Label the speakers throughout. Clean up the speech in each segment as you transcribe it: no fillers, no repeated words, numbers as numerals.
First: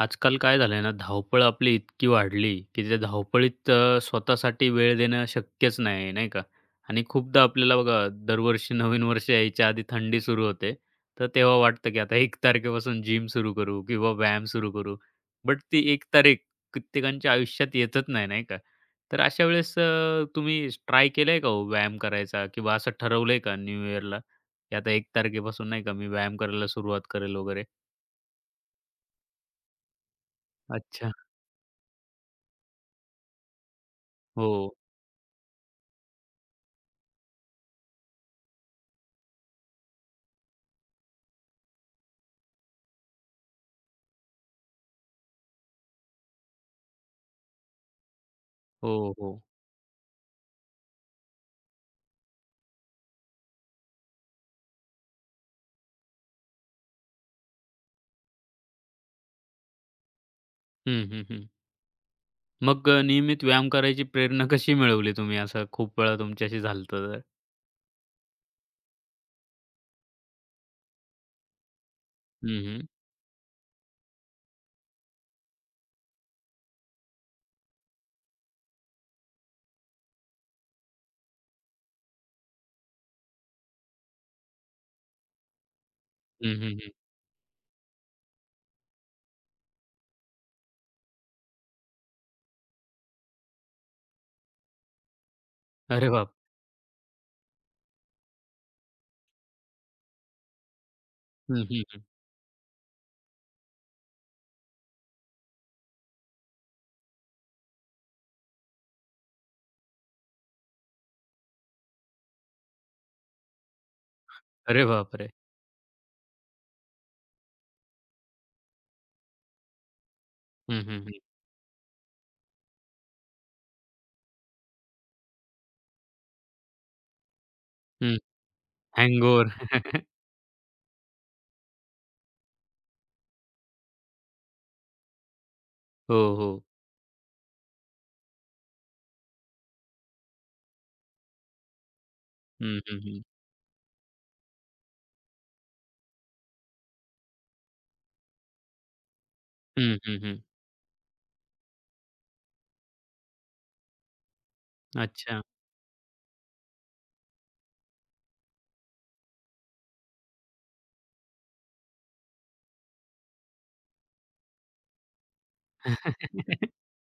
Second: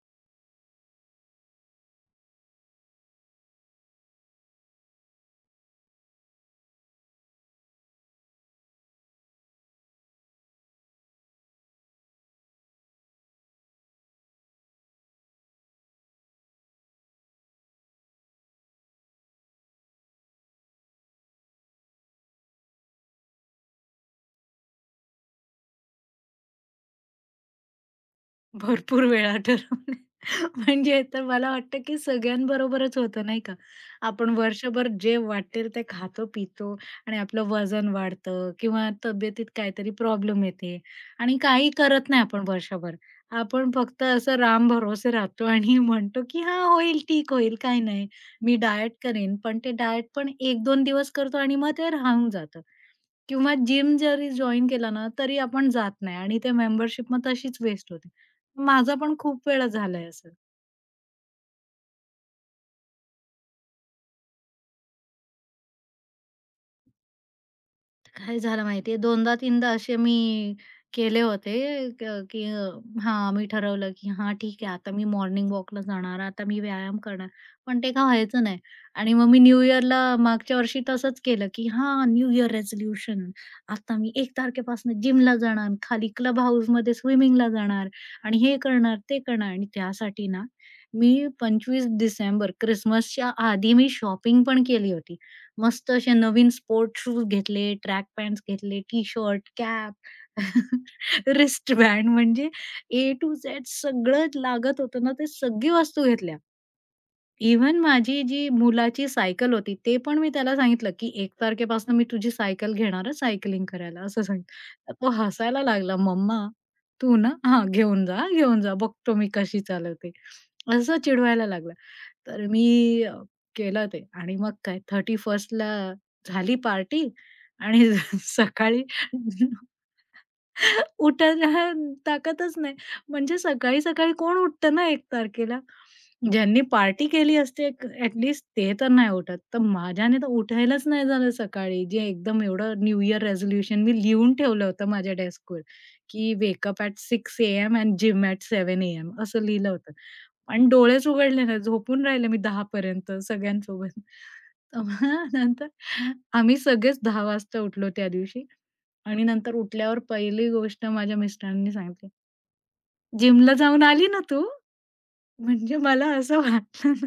Speaker 1: आजकाल काय झालंय ना, धावपळ आपली इतकी वाढली, की त्या धावपळीत स्वतःसाठी वेळ देणं शक्यच नाही, नाही का? आणि खूपदा आपल्याला बघा दरवर्षी नवीन वर्ष यायच्या आधी थंडी सुरू होते. तर तेव्हा वाटतं, की आता 1 तारखेपासून जिम सुरू करू किंवा व्यायाम सुरू करू. बट ती 1 तारीख कित्येकांच्या आयुष्यात येतच नाही, नाही का? तर अशा वेळेस तुम्ही ट्राय केलंय का हो व्यायाम करायचा किंवा असं ठरवलंय का न्यू इयरला, की आता 1 तारखेपासून नाही का मी व्यायाम करायला सुरुवात करेल वगैरे?
Speaker 2: भरपूर वेळा ठरवलं. म्हणजे
Speaker 1: अच्छा.
Speaker 2: तर मला वाटतं, की सगळ्यांबरोबरच होतं नाही का? आपण
Speaker 1: हो.
Speaker 2: वर्षभर जे वाटेल ते खातो-पितो आणि आपलं वजन वाढतं किंवा तब्येतीत काहीतरी प्रॉब्लेम येते आणि काही करत नाही आपण वर्षभर. आपण फक्त असं रामभरोसे राहतो आणि म्हणतो, की "हां, होईल, ठीक होईल, काही नाही. मी डाएट
Speaker 1: हो,
Speaker 2: करेन."
Speaker 1: हो.
Speaker 2: पण ते डाएट पण 1-2 दिवस करतो आणि मग ते राहून जातं. किंवा जिम जरी जॉइन केला ना, तरी आपण जात नाही आणि ते मेंबरशिप मग तशीच वेस्ट होते. माझं पण खूप वेळा झालंय असं.
Speaker 1: हं, हं, हं. मग नियमित व्यायाम करायची प्रेरणा कशी मिळवली तुम्ही? असं खूप वेळा तुमच्याशी झालं होतं तर?
Speaker 2: काय झालं माहितीये, 2दा-3दा असे मी केले होते, की
Speaker 1: हं, हं.
Speaker 2: मी ठरवलं की हां, ठीक आहे, आता मी मॉर्निंग वॉकला जाणार, आता मी व्यायाम करणार. पण ते काय व्हायचं नाही. आणि मग मी न्यू इयरला मागच्या वर्षी तसंच केलं, की हां, न्यू इयर रेझोल्यूशन. आता मी 1 तारखेपासून जिमला जाणार, खाली क्लब
Speaker 1: हं, हं, हं.
Speaker 2: हाऊसमध्ये स्विमिंगला जाणार आणि हे करणार, ते करणार. आणि त्यासाठी ना, मी 25 डिसेंबर, क्रिसमसच्या आधी मी शॉपिंग पण केली होती. मस्त
Speaker 1: अरे
Speaker 2: असे
Speaker 1: बाप!
Speaker 2: नवीन स्पोर्ट शूज घेतले, ट्रॅक पॅन्ट्स घेतले, टी-शर्ट, कॅप,
Speaker 1: हं, हं, हं.
Speaker 2: रिस्टबँड म्हणजे ए टू झेड सगळंच लागत होतं ना, ते सगळी वस्तू घेतल्या. इव्हन माझी जी मुलाची सायकल होती, ते पण मी त्याला सांगितलं, की 1 तारखेपासून मी तुझी सायकल घेणार आहे सायकलिंग करायला असं
Speaker 1: अरे
Speaker 2: सांगितलं. तर तो
Speaker 1: बापरे!
Speaker 2: हसायला लागला, "मम्मा तू ना हां, घेऊन जा, घेऊन जा. बघतो मी कशी चालवते."
Speaker 1: हं,
Speaker 2: असं
Speaker 1: हं, हं.
Speaker 2: चिडवायला लागला. तर मी अ, केलं ते आणि मग काय 31 ला झाली पार्टी आणि
Speaker 1: हं.
Speaker 2: सकाळी
Speaker 1: हँगओव्हर.
Speaker 2: उठायला ताकदच नाही. म्हणजे सकाळी-सकाळी कोण उठतं ना 1 तारखेला?
Speaker 1: हो,
Speaker 2: ज्यांनी
Speaker 1: हो.
Speaker 2: पार्टी केली असते एक ॲटलीस्ट ते तर नाही उठत. तर माझ्याने तर उठायलाच नाही झालं सकाळी. जे एकदम एवढं
Speaker 1: हं, हं,
Speaker 2: न्यू
Speaker 1: हं.
Speaker 2: इयर रेझोल्यूशन मी लिहून ठेवलं होतं माझ्या डेस्कवर, की wake up at AM and gym at 7 AM असं लिहिलं होतं.
Speaker 1: हं, हं, हं.
Speaker 2: पण डोळेच उघडले नाही. झोपून राहिले मी 10 पर्यंत सगळ्यांसोबत. तर मग
Speaker 1: अच्छा.
Speaker 2: नंतर आम्ही सगळेच 10 वाजता उठलो त्या दिवशी. आणि नंतर उठल्यावर पहिली गोष्ट माझ्या मिस्टरांनी सांगितली, "जिमला जाऊन आली ना तू?" म्हणजे मला असं वाटलं ना,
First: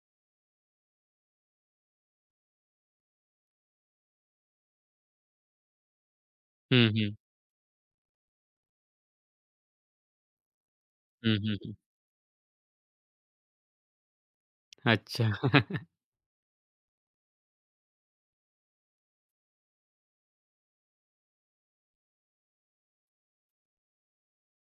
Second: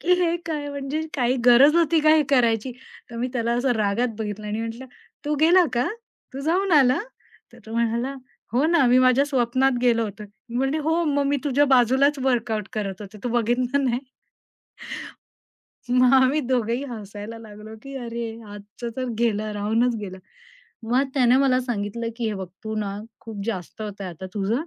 Speaker 2: की हे काय म्हणजे काही गरज होती का हे करायची? तर मी त्याला असं रागात बघितलं आणि म्हटलं, "तू गेला का? तू जाऊन
Speaker 1: हं,
Speaker 2: आला?"
Speaker 1: हं.
Speaker 2: तर तो म्हणाला, "हो ना, मी माझ्या स्वप्नात गेलो होतो." मी म्हटली, "हो, मग
Speaker 1: हं,
Speaker 2: मी
Speaker 1: हं,
Speaker 2: तुझ्या
Speaker 1: हं.
Speaker 2: बाजूलाच वर्कआउट करत होते. तू बघितलं नाही?"
Speaker 1: अच्छा.
Speaker 2: मग आम्ही दोघंही हसायला लागलो, की अरे आजचं तर गेलं, राहूनच गेलं. मग त्याने मला सांगितलं, की "हे बघ, तू ना खूप जास्त होतंय आता तुझं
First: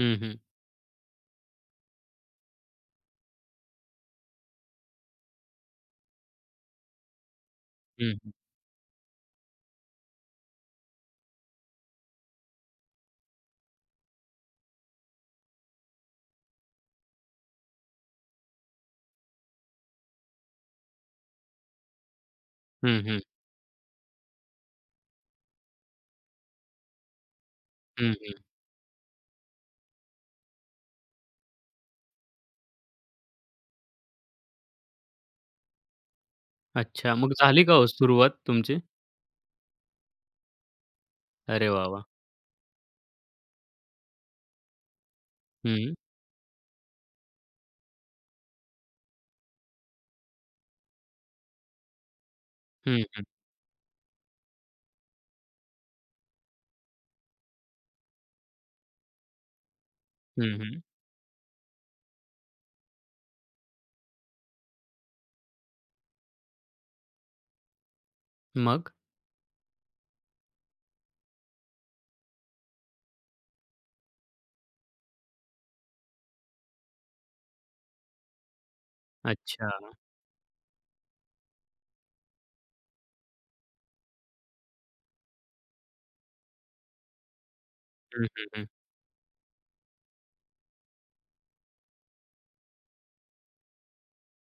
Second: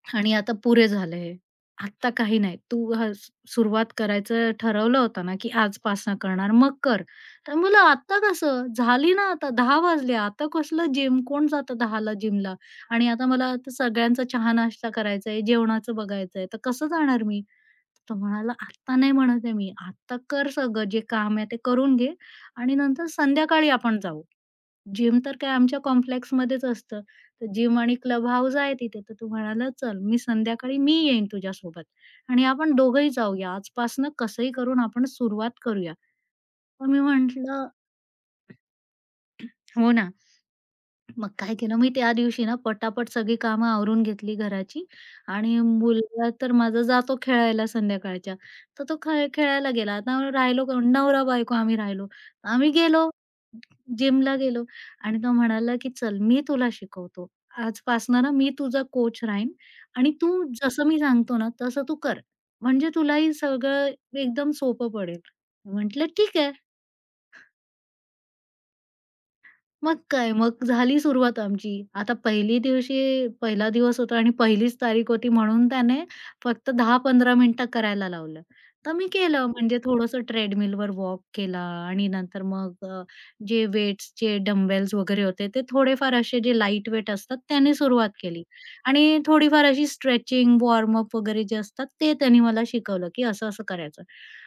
Speaker 1: हं,
Speaker 2: आणि
Speaker 1: हं.
Speaker 2: आता पुरे झालं हे. आत्ता काही नाही. तू सुरुवात करायचं ठरवलं होतं ना, की आजपासनं करणार, मग कर." तर म्हणलं,
Speaker 1: हं,
Speaker 2: "आत्ता
Speaker 1: हं.
Speaker 2: कसं? झाली ना आता 10 वाजले. आता कसलं जिम? कोण जातं 10 जिमला? आणि आता मला आता सगळ्यांचा चहा-नाश्ता करायचा आहे, जेवणाचं बघायचं आहे. तर कसं जाणार मी?" तो म्हणाला, "आत्ता नाही म्हणत आहे मी. आत्ता कर सगळं जे काम आहे ते करून घे आणि
Speaker 1: हं,
Speaker 2: नंतर
Speaker 1: हं.
Speaker 2: संध्याकाळी आपण जाऊ." जिम तर काय आमच्या कॉम्प्लेक्समध्येच असतं. तर जिम आणि क्लब
Speaker 1: हं,
Speaker 2: हाऊस आहे तिथे. तर तो म्हणाला, "चल, मी संध्याकाळी मी येईन तुझ्यासोबत आणि आपण दोघंही जाऊया. आजपासनं कसंही करून आपण सुरुवात करूया." मग मी
Speaker 1: अच्छा. मग झाली
Speaker 2: म्हटलं,
Speaker 1: का हो सुरुवात तुमची?
Speaker 2: "हो ना." मग काय
Speaker 1: अरे
Speaker 2: केलं
Speaker 1: वाह,
Speaker 2: मी
Speaker 1: वाह!
Speaker 2: त्या दिवशी ना पटापट सगळी कामं आवरून घेतली घराची आणि
Speaker 1: हं.
Speaker 2: मुलगा तर माझा जातो खेळायला संध्याकाळच्या. तर तो खेळायला गेला. आता राहिलो कोण? नवरा-बायको आम्ही राहिलो. आम्ही
Speaker 1: हं,
Speaker 2: गेलो,
Speaker 1: हं.
Speaker 2: जिमला गेलो आणि तो म्हणाला, की "चल मी तुला शिकवतो. आजपासनं ना मी तुझा कोच राहीन आणि तू
Speaker 1: हं, हं.
Speaker 2: जसं मी सांगतो ना तसं तू कर. म्हणजे तुलाही सगळं एकदम सोपं पडेल." म्हटलं, "ठीक आहे."
Speaker 1: मग?
Speaker 2: मग काय, मग झाली सुरुवात आमची. आता पहिली दिवशी पहिला दिवस होता आणि पहिलीच तारीख होती म्हणून त्याने फक्त 10-15 मिनिटं करायला लावलं. तर मी केलं म्हणजे
Speaker 1: अच्छा.
Speaker 2: थोडंसं ट्रेडमिलवर वॉक केला आणि नंतर मग जे वेट्सचे डंबेल्स वगैरे होते ते थोडेफार असे जे लाईट वेट असतात त्याने सुरुवात
Speaker 1: हं,
Speaker 2: केली
Speaker 1: हं, हं.
Speaker 2: आणि थोडीफार अशी स्ट्रेचिंग, वॉर्म वगैरे जे असतात ते त्याने मला शिकवलं, की असं-असं करायचं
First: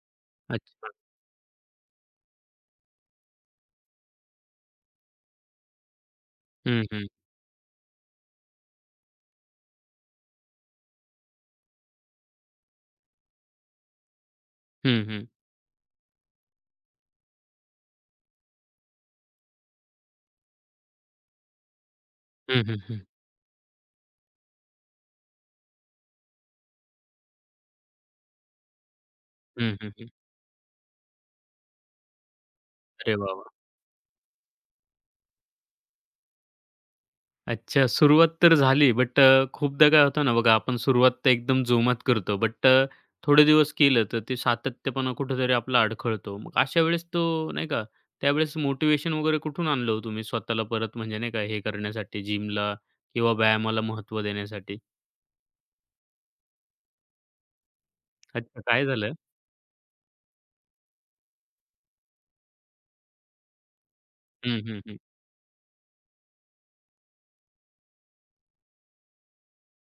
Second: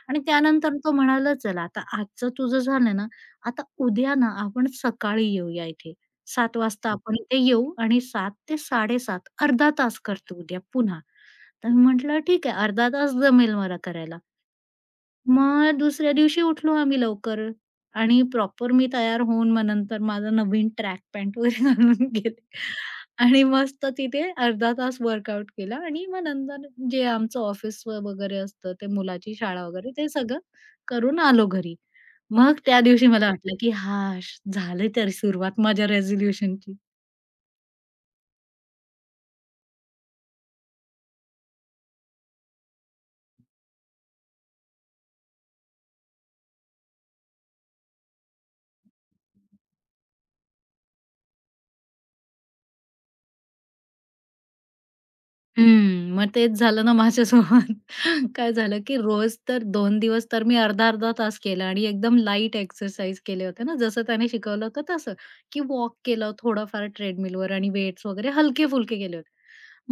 Speaker 2: आणि त्यानंतर
Speaker 1: अच्छा.
Speaker 2: तो म्हणाला, "चला आता आजचं तुझं झालं ना, आता उद्या ना आपण सकाळी येऊया इथे. 7:00
Speaker 1: हं,
Speaker 2: वाजता हं.
Speaker 1: हं.
Speaker 2: आपण इथे येऊ आणि 7 ते 7:30 अर्धा तास करतो उद्या पुन्हा. तर मी म्हटलं ठीक आहे अर्धा तास जमेल मला करायला.
Speaker 1: हं, हं.
Speaker 2: मग दुसऱ्या दिवशी उठलो आम्ही लवकर आणि प्रॉपर मी तयार होऊन मग नंतर माझा नवीन ट्रॅक पॅन्ट वगैरे घालून गेले
Speaker 1: हं, हं, हं.
Speaker 2: आणि मस्त तिथे अर्धा तास वर्कआउट केला आणि मग नंतर जे आमचं ऑफिस वगैरे असतं, ते मुलाची शाळा
Speaker 1: हं,
Speaker 2: वगैरे ते
Speaker 1: हं,
Speaker 2: सगळं करून आलो घरी. मग त्या दिवशी
Speaker 1: अरे
Speaker 2: मला
Speaker 1: वाह, वाह!
Speaker 2: वाटलं की हां, झाली तरी सुरुवात माझ्या रेझोल्यूशनची.
Speaker 1: अच्छा, सुरुवात तर झाली, बट खूपदा काय होतं ना बघा, आपण सुरुवात तर एकदम जोमात करतो, बट थोडे दिवस केलं तर ते सातत्यपणा कुठेतरी आपला अडखळतो. मग अशा वेळेस तो नाही का, त्यावेळेस मोटिवेशन वगैरे कुठून आणलं हो तुम्ही स्वतःला परत म्हणजे नाही का हे करण्यासाठी जिमला किंवा व्यायामाला महत्त्व देण्यासाठी?
Speaker 2: हम्म. मग तेच झालं ना माझ्यासोबत. काय
Speaker 1: अच्छा,
Speaker 2: झालं,
Speaker 1: काय
Speaker 2: की
Speaker 1: झालं?
Speaker 2: रोज तर 2 दिवस तर मी अर्धा-अर्धा तास केला आणि एकदम लाईट एक्सरसाइज केले होते ना, जसं त्याने
Speaker 1: हं,
Speaker 2: शिकवलं
Speaker 1: हं,
Speaker 2: होतं
Speaker 1: हं.
Speaker 2: तसं, की वॉक केलं थोडंफार ट्रेडमिलवर आणि वेट्स वगैरे हलके-फुलके केले होते.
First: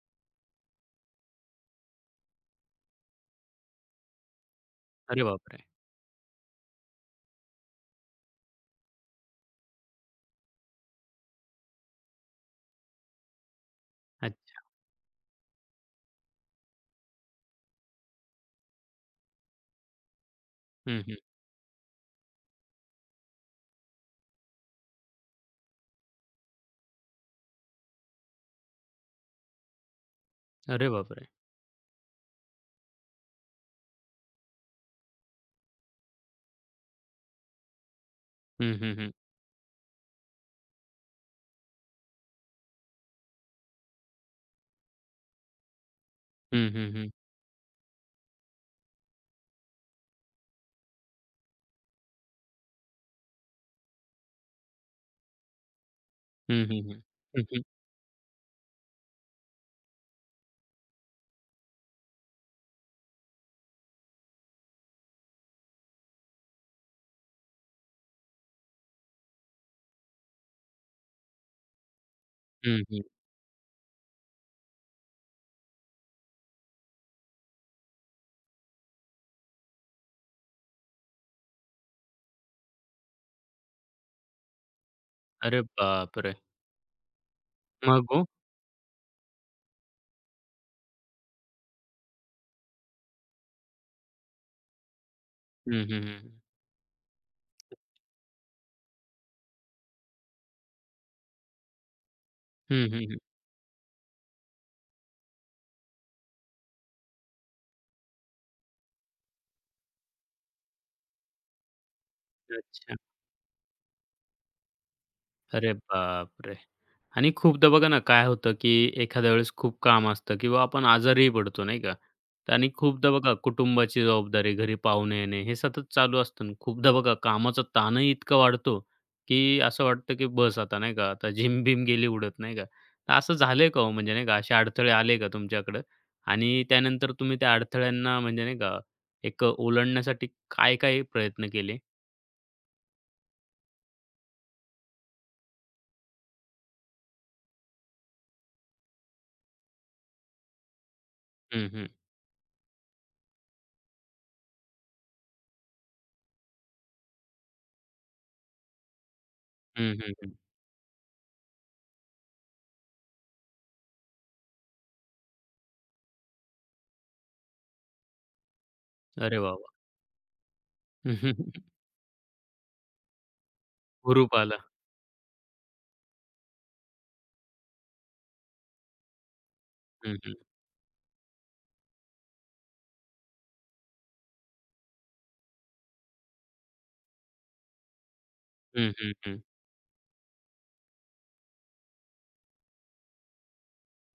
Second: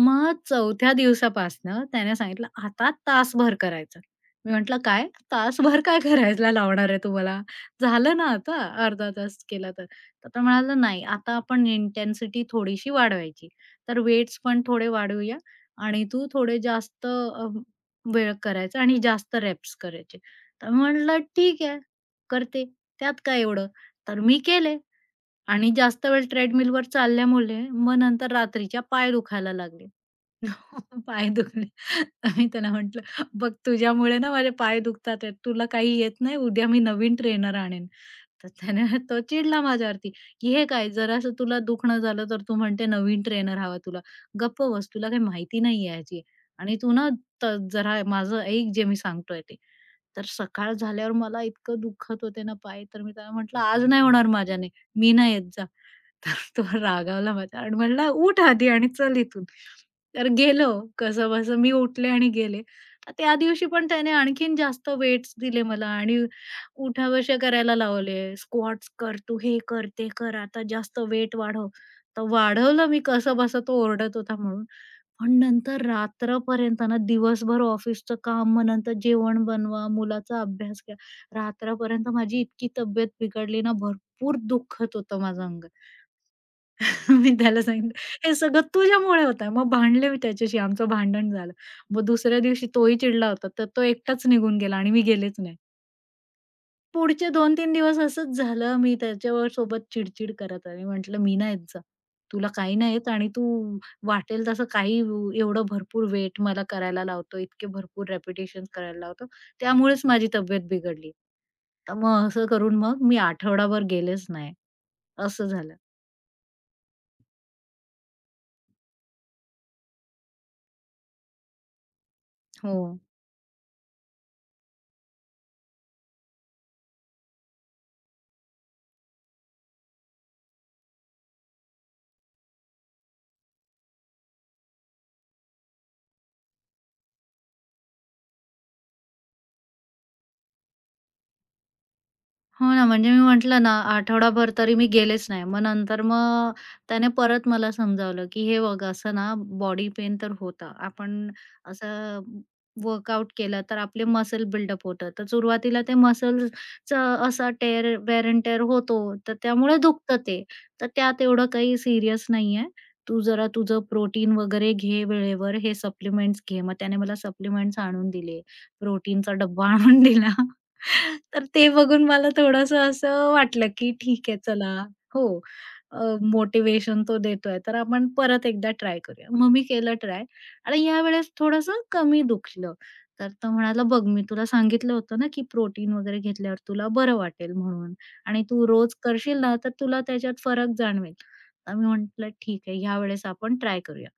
Speaker 2: मग चौथ्या दिवसापासनं त्याने सांगितलं, "आता तासभर करायचं." मी म्हटलं, "काय?
Speaker 1: अरे बापरे!
Speaker 2: तासभर काय करायला लावणार आहे तू झालं ना आता अर्धा तास केला तर." तर तो म्हणाला, "नाही, आता आपण इंटेन्सिटी थोडीशी वाढवायची. तर वेट्स
Speaker 1: अच्छा.
Speaker 2: पण थोडे वाढवूया आणि तू थोडे जास्त वेळ करायचा आणि जास्त रेप्स करायचे. तर
Speaker 1: हं, हं.
Speaker 2: म्हटलं ठीक आहे, करते. त्यात काय एवढं? तर मी केले आणि जास्त वेळ ट्रेडमिलवर चालल्यामुळे मग नंतर रात्रीच्या पाय दुखायला लागले.
Speaker 1: अरे बापरे!
Speaker 2: पाय दुखले. आम्ही त्याला म्हटलं, "बघ तुझ्यामुळे ना माझे पाय दुखतात आहेत. तुला काही येत नाही. उद्या मी नवीन ट्रेनर आणेन." तर
Speaker 1: हं,
Speaker 2: त्याने
Speaker 1: हं, हं.
Speaker 2: तो चिडला माझ्यावरती, की "हे काय जरासं तुला दुखणं झालं तर तू म्हणते नवीन ट्रेनर हवा तुला. गप्प बस. तुला काही माहिती नाहीये ह्याची
Speaker 1: हं,
Speaker 2: आणि
Speaker 1: हं,
Speaker 2: तू ना
Speaker 1: हं.
Speaker 2: त जरा माझं ऐक जे मी सांगतोय ते." तर सकाळ झाल्यावर मला इतकं दुखत होते ना पाय, तर मी त्याला म्हटलं, "आज नाही होणार माझ्याने, मी नाही येत जा." तर तो
Speaker 1: हं, हं, हं.
Speaker 2: रागावला
Speaker 1: हं, हं.
Speaker 2: माझ्यावर आणि म्हणला, "उठ आधी आणि चल इथून." तर गेलो कसंबसं मी उठले आणि गेले. त्या दिवशी पण त्याने आणखीन जास्त वेट्स दिले मला आणि उठाबशा करायला लावले. स्क्वॉट्स कर, तू हे कर, ते कर, आता जास्त वेट वाढव. तर वाढवलं मी
Speaker 1: हं,
Speaker 2: कसंबसं तो ओरडत होता म्हणून. पण नंतर रात्रपर्यंत ना, दिवसभर ऑफिसचं काम, मग नंतर जेवण बनवा, मुलाचा अभ्यास घ्या. रात्रपर्यंत माझी इतकी तब्येत बिघडली ना, भरपूर दुखत होतं माझं
Speaker 1: अरे
Speaker 2: अंग.
Speaker 1: बापरे!
Speaker 2: मी त्याला सांगितलं,
Speaker 1: मग ओ?
Speaker 2: "हे सगळं तुझ्यामुळे होतंय." मग भांडले मी त्याच्याशी, आमचं भांडण झालं. मग दुसऱ्या दिवशी तोही चिडला होता, तर तो एकटाच निघून गेला आणि मी गेलेच नाही.
Speaker 1: हं, हं, हं.
Speaker 2: पुढचे 2-3 दिवस असंच झालं. मी त्याच्यावर सोबत चिडचिड करत आले. म्हटलं, "मी नाही येत जा. तुला काही
Speaker 1: हं,
Speaker 2: नाही येत
Speaker 1: हं.
Speaker 2: आणि तू वाटेल तसं काही एवढं भरपूर वेट मला करायला लावतो. इतके भरपूर रिपिटेशन्स करायला लावतो. त्यामुळेच माझी तब्येत बिघडली." तर मग असं करून
Speaker 1: अच्छा.
Speaker 2: मग मी आठवडाभर गेलेच नाही. असं
Speaker 1: अरे
Speaker 2: झालं.
Speaker 1: बापरे! आणि खूपदा बघा ना, काय होतं, की एखाद्या वेळेस खूप काम असतं किंवा आपण आजारीही पडतो, नाही का? तर आणि
Speaker 2: हो.
Speaker 1: खूपदा बघा कुटुंबाची जबाबदारी, घरी पाहुणे येणे, हे सतत चालू असतं आणि खूपदा बघा कामाचा ताणही इतका वाढतो, की असं वाटतं, की बस आता, नाही का? आता जिम-बिम गेली उडत, नाही का? तर असं झालंय का हो? म्हणजे नाही का, असे अडथळे आले का तुमच्याकडं? आणि त्यानंतर तुम्ही त्या अडथळ्यांना म्हणजे नाही का, एक ओलांडण्यासाठी काय-काय प्रयत्न केले?
Speaker 2: हो ना, म्हणजे मी म्हटलं ना, आठवडाभर तरी मी गेलेच नाही. मग नंतर मग त्याने परत मला समजावलं, की "हे बघ, असं ना बॉडी पेन तर होतं. आपण
Speaker 1: हं, हं.
Speaker 2: असं वर्कआउट केलं तर आपले मसल बिल्डअप होतं. तर सुरुवातीला ते मसल्सचं असा टेअर वेअर एंड टेअर होतो, तर त्यामुळे
Speaker 1: हं, हं,
Speaker 2: दुखतं
Speaker 1: हं.
Speaker 2: ते. तर त्यात एवढं काही सीरियस नाहीये. तू जरा तुझं प्रोटीन वगैरे घे वेळेवर. हे सप्लिमेंट्स घे." मग त्याने मला सप्लिमेंट्स आणून दिले. प्रोटीनचा
Speaker 1: अरे वाह,
Speaker 2: डब्बा
Speaker 1: वाह!
Speaker 2: आणून दिला. तर ते बघून मला थोडंसं असं वाटलं, की ठीक
Speaker 1: हुरूप
Speaker 2: आहे
Speaker 1: आला.
Speaker 2: चला हो. मोटिव्हेशन तो देतोय, तर आपण परत एकदा ट्राय करूया. मग मी केलं
Speaker 1: हं,
Speaker 2: ट्राय
Speaker 1: हं.
Speaker 2: आणि यावेळेस थोडंसं कमी दुखलं. तर तो म्हणाला, "बघ मी तुला सांगितलं होतं ना, की प्रोटीन वगैरे घेतल्यावर तुला बरं वाटेल म्हणून आणि तू
Speaker 1: हं,
Speaker 2: रोज
Speaker 1: हं,
Speaker 2: करशील
Speaker 1: हं.
Speaker 2: ना, तर तुला त्याच्यात फरक जाणवेल." तर मी म्हटलं, "ठीक आहे, यावेळेस आपण ट्राय करूया."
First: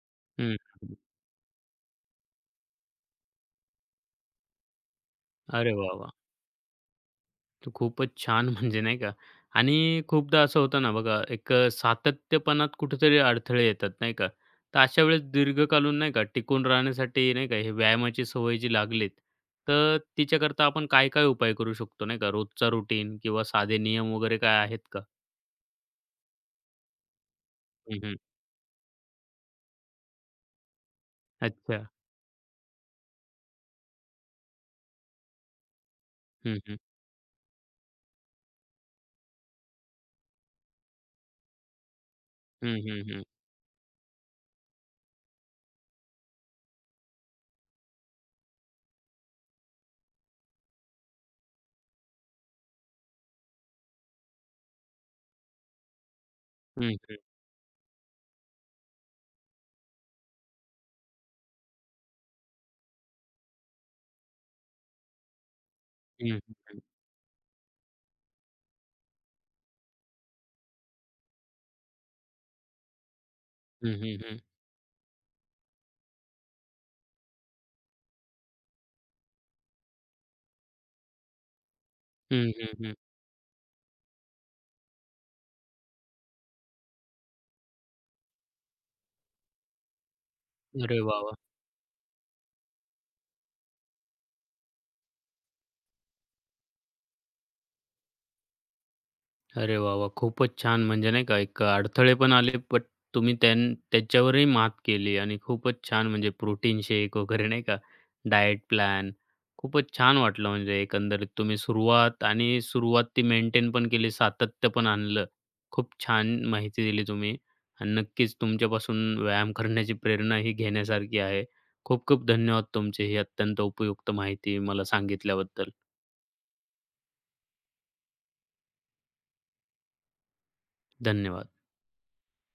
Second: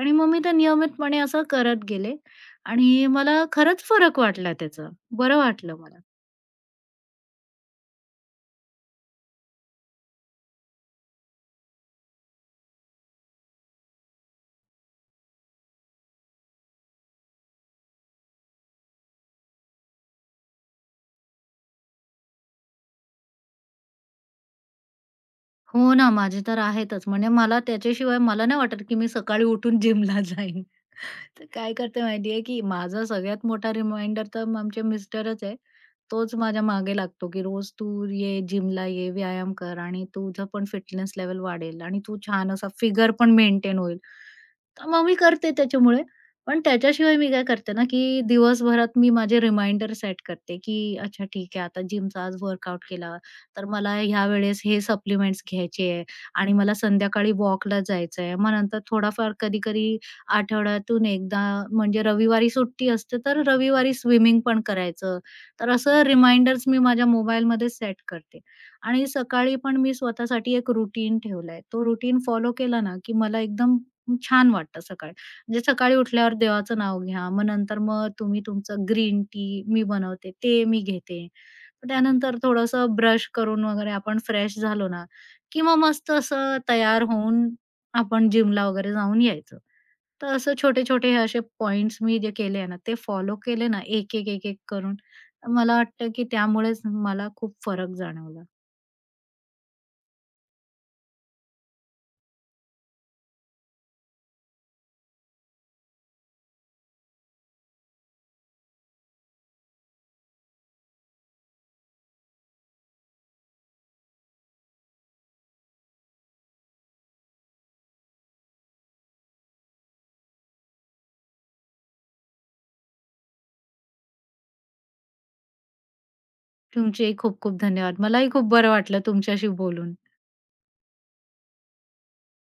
Speaker 2: आणि मग मी ते
Speaker 1: हं, हं.
Speaker 2: नियमितपणे असं करत गेले आणि मला खरंच फरक वाटला त्याचा. बरं
Speaker 1: अरे
Speaker 2: वाटलं
Speaker 1: वाह,
Speaker 2: मला.
Speaker 1: वाह! तर खूपच छान म्हणजे नाही का आणि खूपदा असं होतं ना बघा, एक सातत्यपणात कुठेतरी अडथळे येतात नाही का. तर अशा वेळेस दीर्घकालीन नाही का टिकून राहण्यासाठी नाही का हे व्यायामाची सवय जी लागलीत, तर तिच्याकरता आपण काय-काय उपाय करू शकतो नाही का? रोजचा रुटीन किंवा साधे नियम वगैरे काय आहेत का?
Speaker 2: हो ना, माझे तर आहेतच. म्हणजे मला
Speaker 1: हं, हं.
Speaker 2: त्याच्याशिवाय मला नाही वाटत, की मी सकाळी उठून जिमला जाईन. तर काय
Speaker 1: अच्छा.
Speaker 2: करते माहिती आहे, की माझा सगळ्यात मोठा रिमाइंडर तर आमचे मिस्टरच आहे. तोच
Speaker 1: हं,
Speaker 2: माझ्या
Speaker 1: हं.
Speaker 2: मागे लागतो, की रोज तू ये, जिमला ये, व्यायाम कर आणि तुझं पण फिटनेस लेवल वाढेल आणि तू छान असा
Speaker 1: हं, हं,
Speaker 2: फिगर
Speaker 1: हं.
Speaker 2: पण मेंटेन होईल. तर मग मी करते त्याच्यामुळे. पण त्याच्याशिवाय मी काय करते ना, की दिवसभरात मी माझे रिमाइंडर सेट करते, की अच्छा ठीक आहे आता जिमचा आज वर्कआउट केला, तर मला ह्यावेळेस हे सप्लिमेंट्स घ्यायचे आहे आणि मला
Speaker 1: हं, हं.
Speaker 2: संध्याकाळी वॉकला जायचं आहे. मग नंतर थोडाफार कधी-कधी आठवड्यातून एकदा म्हणजे रविवारी सुट्टी असते, तर रविवारी स्विमिंग पण करायचं. तर असं
Speaker 1: हं, हं,
Speaker 2: रिमाइंडर्स मी
Speaker 1: हं.
Speaker 2: माझ्या मोबाईलमध्ये सेट करते आणि सकाळी पण मी स्वतःसाठी एक रुटीन ठेवलाय. तो रुटीन फॉलो केला ना, की मला एकदम
Speaker 1: हं, हं, हं.
Speaker 2: छान वाटतं सकाळी. म्हणजे सकाळी उठल्यावर देवाचं नाव घ्या, मग नंतर मग तुम्ही तुमचं ग्रीन टी मी बनवते, ते मी घेते. त्यानंतर
Speaker 1: हं, हं, हं.
Speaker 2: थोडंसं ब्रश करून वगैरे आपण फ्रेश झालो ना, की मग मस्त असं तयार होऊन आपण जिमला वगैरे जाऊन यायचं. तर असं
Speaker 1: अरे
Speaker 2: छोटे-छोटे हे
Speaker 1: वाह,
Speaker 2: असे
Speaker 1: वाह!
Speaker 2: पॉइंट्स मी जे केले ना, ते फॉलो केले ना एक-एक, एक-एक करून, मला वाटतं की त्यामुळेच मला खूप फरक जाणवला.
Speaker 1: अरे वाह, वाह! खूपच छान. म्हणजे नाही का एक अडथळे पण आले, बट तुम्ही त्याच्यावरही मात केली आणि खूपच छान, म्हणजे प्रोटीन शेक वगैरे नाही का, डायट प्लॅन. खूपच छान वाटलं, म्हणजे एकंदरीत तुम्ही सुरुवात आणि सुरुवात ती मेंटेन पण केली, सातत्य पण आणलं. खूप छान माहिती दिली तुम्ही आणि नक्कीच तुमच्यापासून व्यायाम करण्याची प्रेरणा ही घेण्यासारखी आहे. खूप खूप धन्यवाद तुमचे ही अत्यंत उपयुक्त माहिती मला सांगितल्याबद्दल.
Speaker 2: तुमचेही खूप खूप धन्यवाद. मलाही खूप बरं वाटलं तुमच्याशी बोलून.
Speaker 1: धन्यवाद.